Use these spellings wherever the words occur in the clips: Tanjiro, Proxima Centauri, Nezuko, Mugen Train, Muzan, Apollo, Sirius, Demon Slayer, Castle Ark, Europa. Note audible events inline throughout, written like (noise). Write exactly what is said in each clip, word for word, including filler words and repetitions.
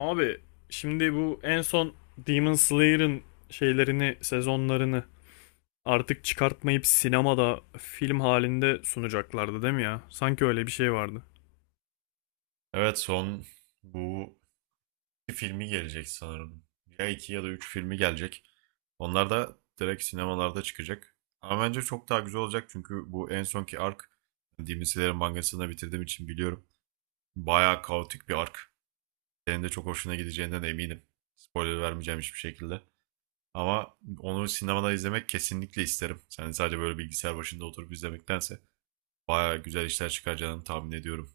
Abi, şimdi bu en son Demon Slayer'ın şeylerini, sezonlarını artık çıkartmayıp sinemada film halinde sunacaklardı değil mi ya? Sanki öyle bir şey vardı. Evet son bu iki filmi gelecek sanırım. Ya iki ya da üç filmi gelecek. Onlar da direkt sinemalarda çıkacak. Ama bence çok daha güzel olacak çünkü bu en sonki ark, yani Demon Slayer'ın mangasını da bitirdiğim için biliyorum. Bayağı kaotik bir ark. Senin de çok hoşuna gideceğinden eminim. Spoiler vermeyeceğim hiçbir şekilde. Ama onu sinemada izlemek kesinlikle isterim. Yani sadece böyle bilgisayar başında oturup izlemektense bayağı güzel işler çıkaracağını tahmin ediyorum.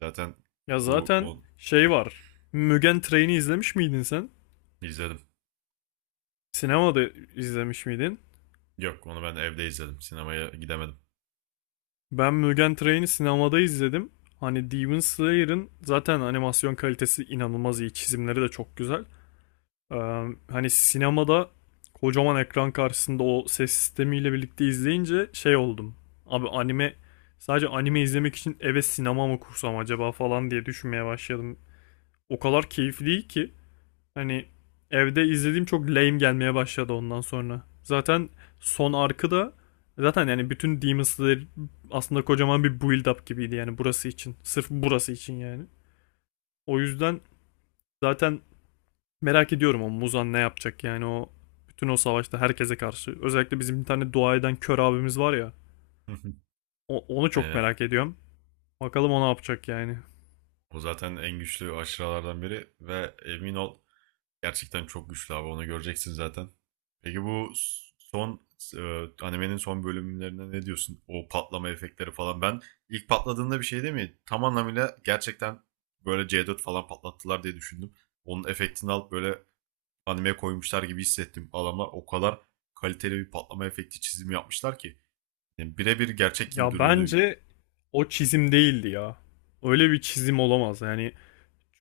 Zaten Ya bu zaten on... şey Heh, var. Mugen Train'i izlemiş miydin sen? izledim. Sinemada izlemiş miydin? Yok onu ben evde izledim. Sinemaya gidemedim. Ben Mugen Train'i sinemada izledim. Hani Demon Slayer'ın zaten animasyon kalitesi inanılmaz iyi. Çizimleri de çok güzel. Ee, Hani sinemada kocaman ekran karşısında o ses sistemiyle birlikte izleyince şey oldum. Abi anime, sadece anime izlemek için eve sinema mı kursam acaba falan diye düşünmeye başladım. O kadar keyifli değil ki, hani evde izlediğim çok lame gelmeye başladı ondan sonra. Zaten son arkı da zaten yani bütün Demon Slayer aslında kocaman bir build up gibiydi yani burası için. Sırf burası için yani. O yüzden zaten merak ediyorum o Muzan ne yapacak yani, o bütün o savaşta herkese karşı. Özellikle bizim bir tane dua eden kör abimiz var ya. (laughs) O- onu çok Aynen. merak ediyorum. Bakalım o ne yapacak yani. O zaten en güçlü aşıralardan biri ve emin ol gerçekten çok güçlü abi, onu göreceksin zaten. Peki bu son, e, animenin son bölümlerine ne diyorsun? O patlama efektleri falan. Ben ilk patladığında bir şey değil mi? Tam anlamıyla gerçekten böyle C dört falan patlattılar diye düşündüm. Onun efektini alıp böyle animeye koymuşlar gibi hissettim. Adamlar o kadar kaliteli bir patlama efekti çizimi yapmışlar ki. Yani birebir gerçek gibi Ya duruyordu. bence o çizim değildi ya. Öyle bir çizim olamaz. Yani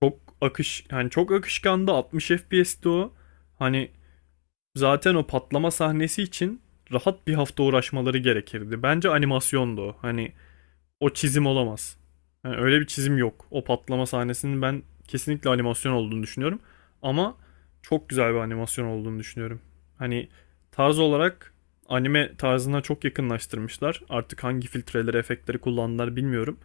çok akış yani çok akışkandı, altmış F P S'ti o. Hani zaten o patlama sahnesi için rahat bir hafta uğraşmaları gerekirdi. Bence animasyondu o. Hani o çizim olamaz. Yani öyle bir çizim yok. O patlama sahnesinin ben kesinlikle animasyon olduğunu düşünüyorum. Ama çok güzel bir animasyon olduğunu düşünüyorum. Hani tarz olarak anime tarzına çok yakınlaştırmışlar. Artık hangi filtreleri, efektleri kullandılar bilmiyorum.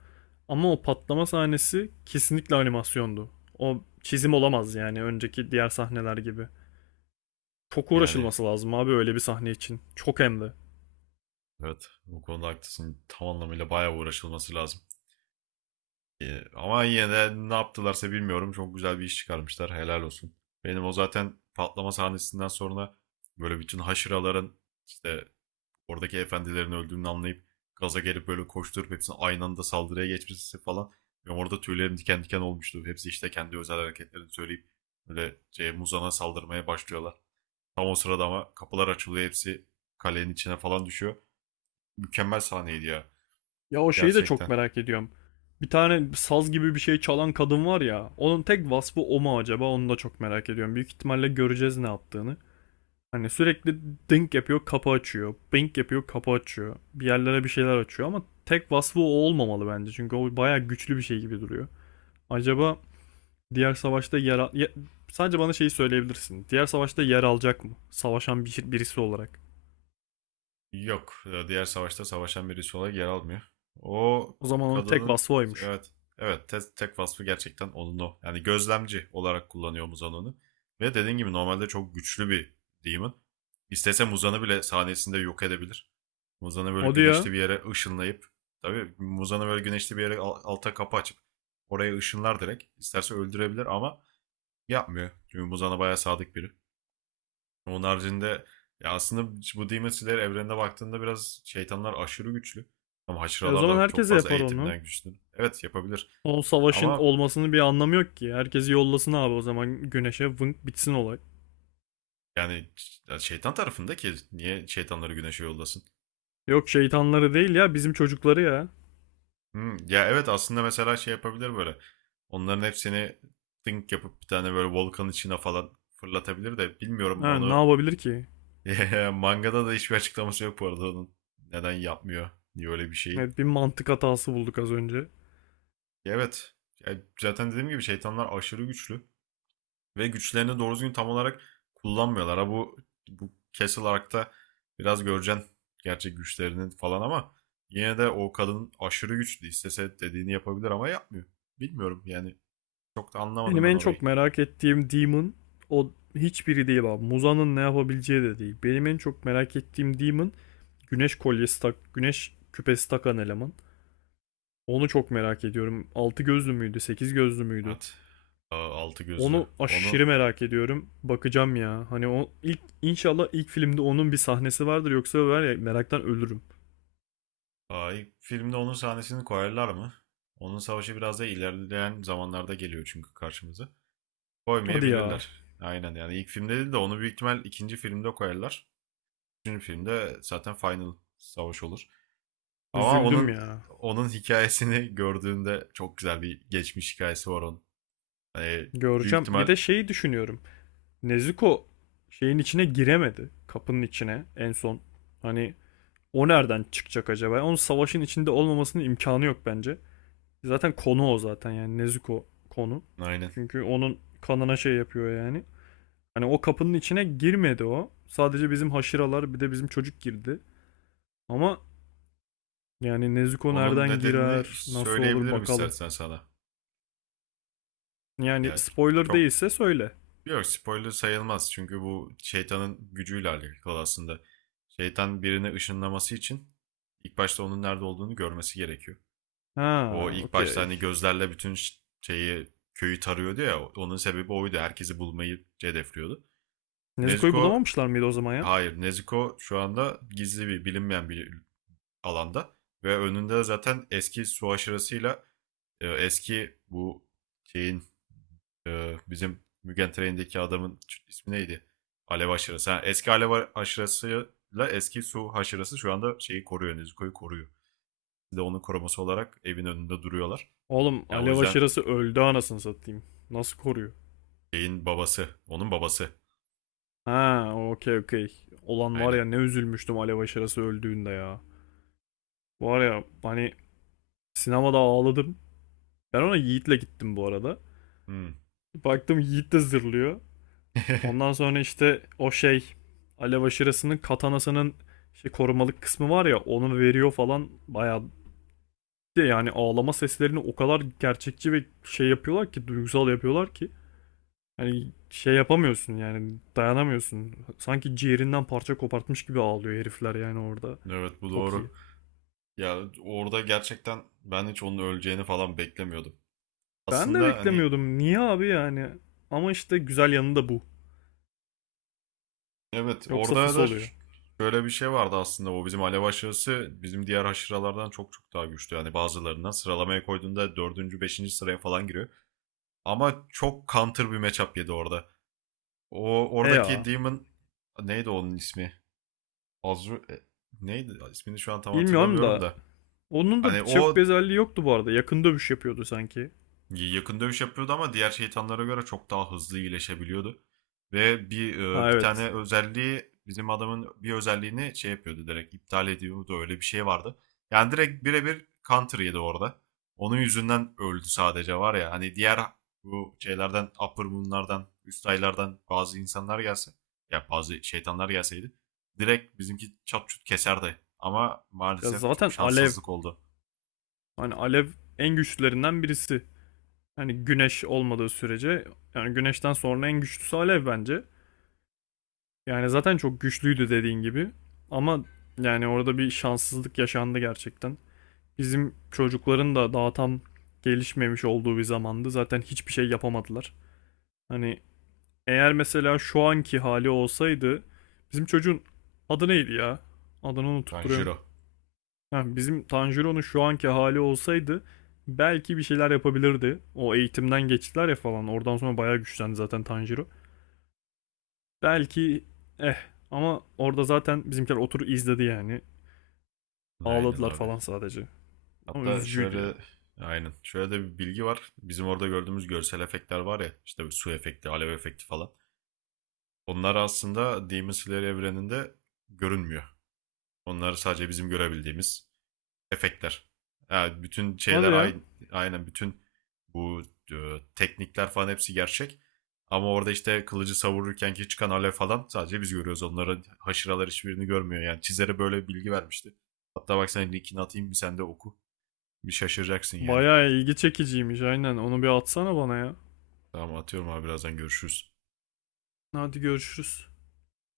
Ama o patlama sahnesi kesinlikle animasyondu. O çizim olamaz yani önceki diğer sahneler gibi. Çok Yani uğraşılması lazım abi öyle bir sahne için. Çok hem de. Evet, bu konuda haklısın. Tam anlamıyla bayağı uğraşılması lazım. Ee, ama yine de ne yaptılarsa bilmiyorum. Çok güzel bir iş çıkarmışlar. Helal olsun. Benim o zaten patlama sahnesinden sonra böyle bütün haşıraların, işte oradaki efendilerin öldüğünü anlayıp gaza gelip böyle koşturup hepsinin aynı anda saldırıya geçmesi falan. Benim orada tüylerim diken diken olmuştu. Hepsi işte kendi özel hareketlerini söyleyip böyle şey, Muzan'a saldırmaya başlıyorlar. Tam o sırada ama kapılar açılıyor. Hepsi kalenin içine falan düşüyor. Mükemmel sahneydi ya. Ya o şeyi de çok Gerçekten. merak ediyorum. Bir tane saz gibi bir şey çalan kadın var ya. Onun tek vasfı o mu acaba? Onu da çok merak ediyorum. Büyük ihtimalle göreceğiz ne yaptığını. Hani sürekli dink yapıyor, kapı açıyor. Bink yapıyor, kapı açıyor. Bir yerlere bir şeyler açıyor ama tek vasfı o olmamalı bence. Çünkü o bayağı güçlü bir şey gibi duruyor. Acaba diğer savaşta yer al... ya- sadece bana şeyi söyleyebilirsin. Diğer savaşta yer alacak mı? Savaşan bir, birisi olarak. Yok. e, Diğer savaşta savaşan birisi olarak yer almıyor. O O zaman onun tek kadının, vasfı oymuş. evet, evet, te- tek vasfı gerçekten onun o. Yani gözlemci olarak kullanıyor Muzan'ı. Ve dediğin gibi normalde çok güçlü bir demon. İstese Muzan'ı bile sahnesinde yok edebilir. Muzan'ı böyle O diyor. güneşli bir yere ışınlayıp, tabii Muzan'ı böyle güneşli bir yere al- alta kapı açıp oraya ışınlar direkt. İsterse öldürebilir ama yapmıyor. Çünkü Muzan'a bayağı sadık biri. Onun haricinde, ya aslında bu Demon Slayer evrenine baktığında biraz şeytanlar aşırı güçlü. Ama E o haşıralar zaman da çok herkese fazla yapar onu. eğitimden güçlü. Evet, yapabilir. O savaşın Ama olmasının bir anlamı yok ki. Herkesi yollasın abi o zaman güneşe vınk bitsin olay. yani ş- şeytan tarafında ki niye şeytanları güneşe yollasın? Yok, şeytanları değil ya, bizim çocukları ya. Hmm, ya evet, aslında mesela şey yapabilir böyle. Onların hepsini think yapıp bir tane böyle volkan içine falan fırlatabilir de, bilmiyorum Ha, ne onu. yapabilir ki? (laughs) Mangada da hiçbir açıklaması yok bu arada onun neden yapmıyor diye öyle bir şeyi. Evet, bir mantık hatası bulduk az önce. Ya evet. Ya zaten dediğim gibi şeytanlar aşırı güçlü. Ve güçlerini doğru düzgün tam olarak kullanmıyorlar. Ha bu, bu Castle Ark'ta biraz göreceksin gerçek güçlerinin falan, ama yine de o kadın aşırı güçlü. İstese dediğini yapabilir ama yapmıyor. Bilmiyorum yani, çok da anlamadım Benim ben en çok orayı. merak ettiğim Demon, o hiçbiri değil abi. Muzan'ın ne yapabileceği de değil. Benim en çok merak ettiğim Demon, güneş kolyesi tak, güneş küpesi takan eleman. Onu çok merak ediyorum. Altı gözlü müydü, sekiz gözlü müydü? Evet. Altı gözlü. Onu Onu aşırı merak ediyorum. Bakacağım ya. Hani o ilk, inşallah ilk filmde onun bir sahnesi vardır yoksa var ya meraktan ölürüm. Ay, filmde onun sahnesini koyarlar mı? Onun savaşı biraz da ilerleyen zamanlarda geliyor çünkü karşımıza. Hadi ya. Koymayabilirler. Aynen yani ilk filmde değil de onu büyük ihtimal ikinci filmde koyarlar. Üçüncü filmde zaten final savaş olur. Ama Üzüldüm onun ya. onun hikayesini gördüğünde, çok güzel bir geçmiş hikayesi var onun. Hani büyük Göreceğim. Bir ihtimal, de şeyi düşünüyorum. Nezuko şeyin içine giremedi. Kapının içine en son. Hani o nereden çıkacak acaba? Onun savaşın içinde olmamasının imkanı yok bence. Zaten konu o zaten yani Nezuko konu. aynen. Çünkü onun kanına şey yapıyor yani. Hani o kapının içine girmedi o. Sadece bizim haşıralar bir de bizim çocuk girdi. Ama yani Nezuko Onun nereden nedenini girer, nasıl olur söyleyebilirim bakalım. istersen sana. Yani Yani spoiler çok, değilse söyle. yok, spoiler sayılmaz çünkü bu şeytanın gücüyle alakalı aslında. Şeytan birini ışınlaması için ilk başta onun nerede olduğunu görmesi gerekiyor. O Ha, ilk başta okey. hani gözlerle bütün ş- şeyi köyü tarıyordu ya, onun sebebi oydu. Herkesi bulmayı hedefliyordu. Nezuko'yu Nezuko. bulamamışlar mıydı o zaman ya? Hayır, Nezuko şu anda gizli bir, bilinmeyen bir alanda, ve önünde zaten eski su aşırısıyla, e, eski bu şeyin, e, bizim Mugen Train'deki adamın ismi neydi? Alev aşırısı. Ha, eski alev aşırısıyla eski su aşırısı şu anda şeyi koruyor, Nezuko'yu koruyor. Bir de onun koruması olarak evin önünde duruyorlar. Oğlum Yani o alev yüzden aşırısı öldü anasını satayım. Nasıl koruyor? şeyin babası, onun babası. Ha, okey okey. Olan var Aynen. ya, ne üzülmüştüm alev aşırısı öldüğünde ya. Var ya hani sinemada ağladım. Ben ona Yiğit'le gittim bu arada. Hmm. Baktım Yiğit de zırlıyor. Ondan (laughs) sonra işte o şey, alev aşırısının katanasının şey korumalık kısmı var ya, onu veriyor falan bayağı. Bir de yani ağlama seslerini o kadar gerçekçi ve şey yapıyorlar ki, duygusal yapıyorlar ki, hani şey yapamıyorsun yani dayanamıyorsun. Sanki ciğerinden parça kopartmış gibi ağlıyor herifler yani orada. Evet, bu Çok iyi. doğru. Ya orada gerçekten ben hiç onun öleceğini falan beklemiyordum. Ben de Aslında hani, beklemiyordum. Niye abi yani? Ama işte güzel yanı da bu. evet, Yoksa orada fıs da oluyor. ş- şöyle bir şey vardı aslında, o bizim alev aşırısı bizim diğer aşıralardan çok çok daha güçlü. Yani bazılarından sıralamaya koyduğunda dördüncü beşinci sıraya falan giriyor. Ama çok counter bir matchup yedi orada. O E oradaki ya. Demon, neydi onun ismi? Azru, e, neydi? İsmini şu an tam Bilmiyorum hatırlamıyorum da da. onun da Hani çok bir o özelliği yoktu bu arada. Yakın dövüş yapıyordu sanki. yakın dövüş yapıyordu ama diğer şeytanlara göre çok daha hızlı iyileşebiliyordu. Ve bir e, Ha bir tane evet. özelliği, bizim adamın bir özelliğini şey yapıyordu, direkt iptal ediyordu, öyle bir şey vardı. Yani direkt birebir counter yedi orada. Onun yüzünden öldü sadece, var ya hani, diğer bu şeylerden, upper moonlardan, üst aylardan bazı insanlar gelse, ya bazı şeytanlar gelseydi, direkt bizimki çat çut keserdi. Ama Ya maalesef çok zaten alev. şanssızlık oldu. Hani alev en güçlülerinden birisi. Yani güneş olmadığı sürece, yani güneşten sonra en güçlüsü alev bence. Yani zaten çok güçlüydü dediğin gibi. Ama yani orada bir şanssızlık yaşandı gerçekten. Bizim çocukların da daha tam gelişmemiş olduğu bir zamandı. Zaten hiçbir şey yapamadılar. Hani eğer mesela şu anki hali olsaydı, bizim çocuğun adı neydi ya? Adını unutup duruyorum. Tanjiro. Ha, bizim Tanjiro'nun şu anki hali olsaydı belki bir şeyler yapabilirdi. O eğitimden geçtiler ya falan. Oradan sonra bayağı güçlendi zaten Tanjiro. Belki, eh, ama orada zaten bizimkiler oturup izledi yani. Aynen Ağladılar abi. falan sadece. Ama Hatta üzücüydü şöyle, ya. aynen, şöyle de bir bilgi var. Bizim orada gördüğümüz görsel efektler var ya, işte bir su efekti, alev efekti falan. Onlar aslında Demon Slayer evreninde görünmüyor. Onlar sadece bizim görebildiğimiz efektler. Yani bütün Hadi şeyler ya. aynı, aynen, bütün bu e, teknikler falan hepsi gerçek. Ama orada işte kılıcı savururken ki çıkan alev falan sadece biz görüyoruz. Onların, haşıralar hiçbirini görmüyor. Yani çizere böyle bir bilgi vermişti. Hatta bak, sen linkini atayım bir, sen de oku. Bir şaşıracaksın yani. Bayağı ilgi çekiciymiş aynen. Onu bir atsana bana ya. Tamam atıyorum abi, birazdan görüşürüz. Hadi görüşürüz.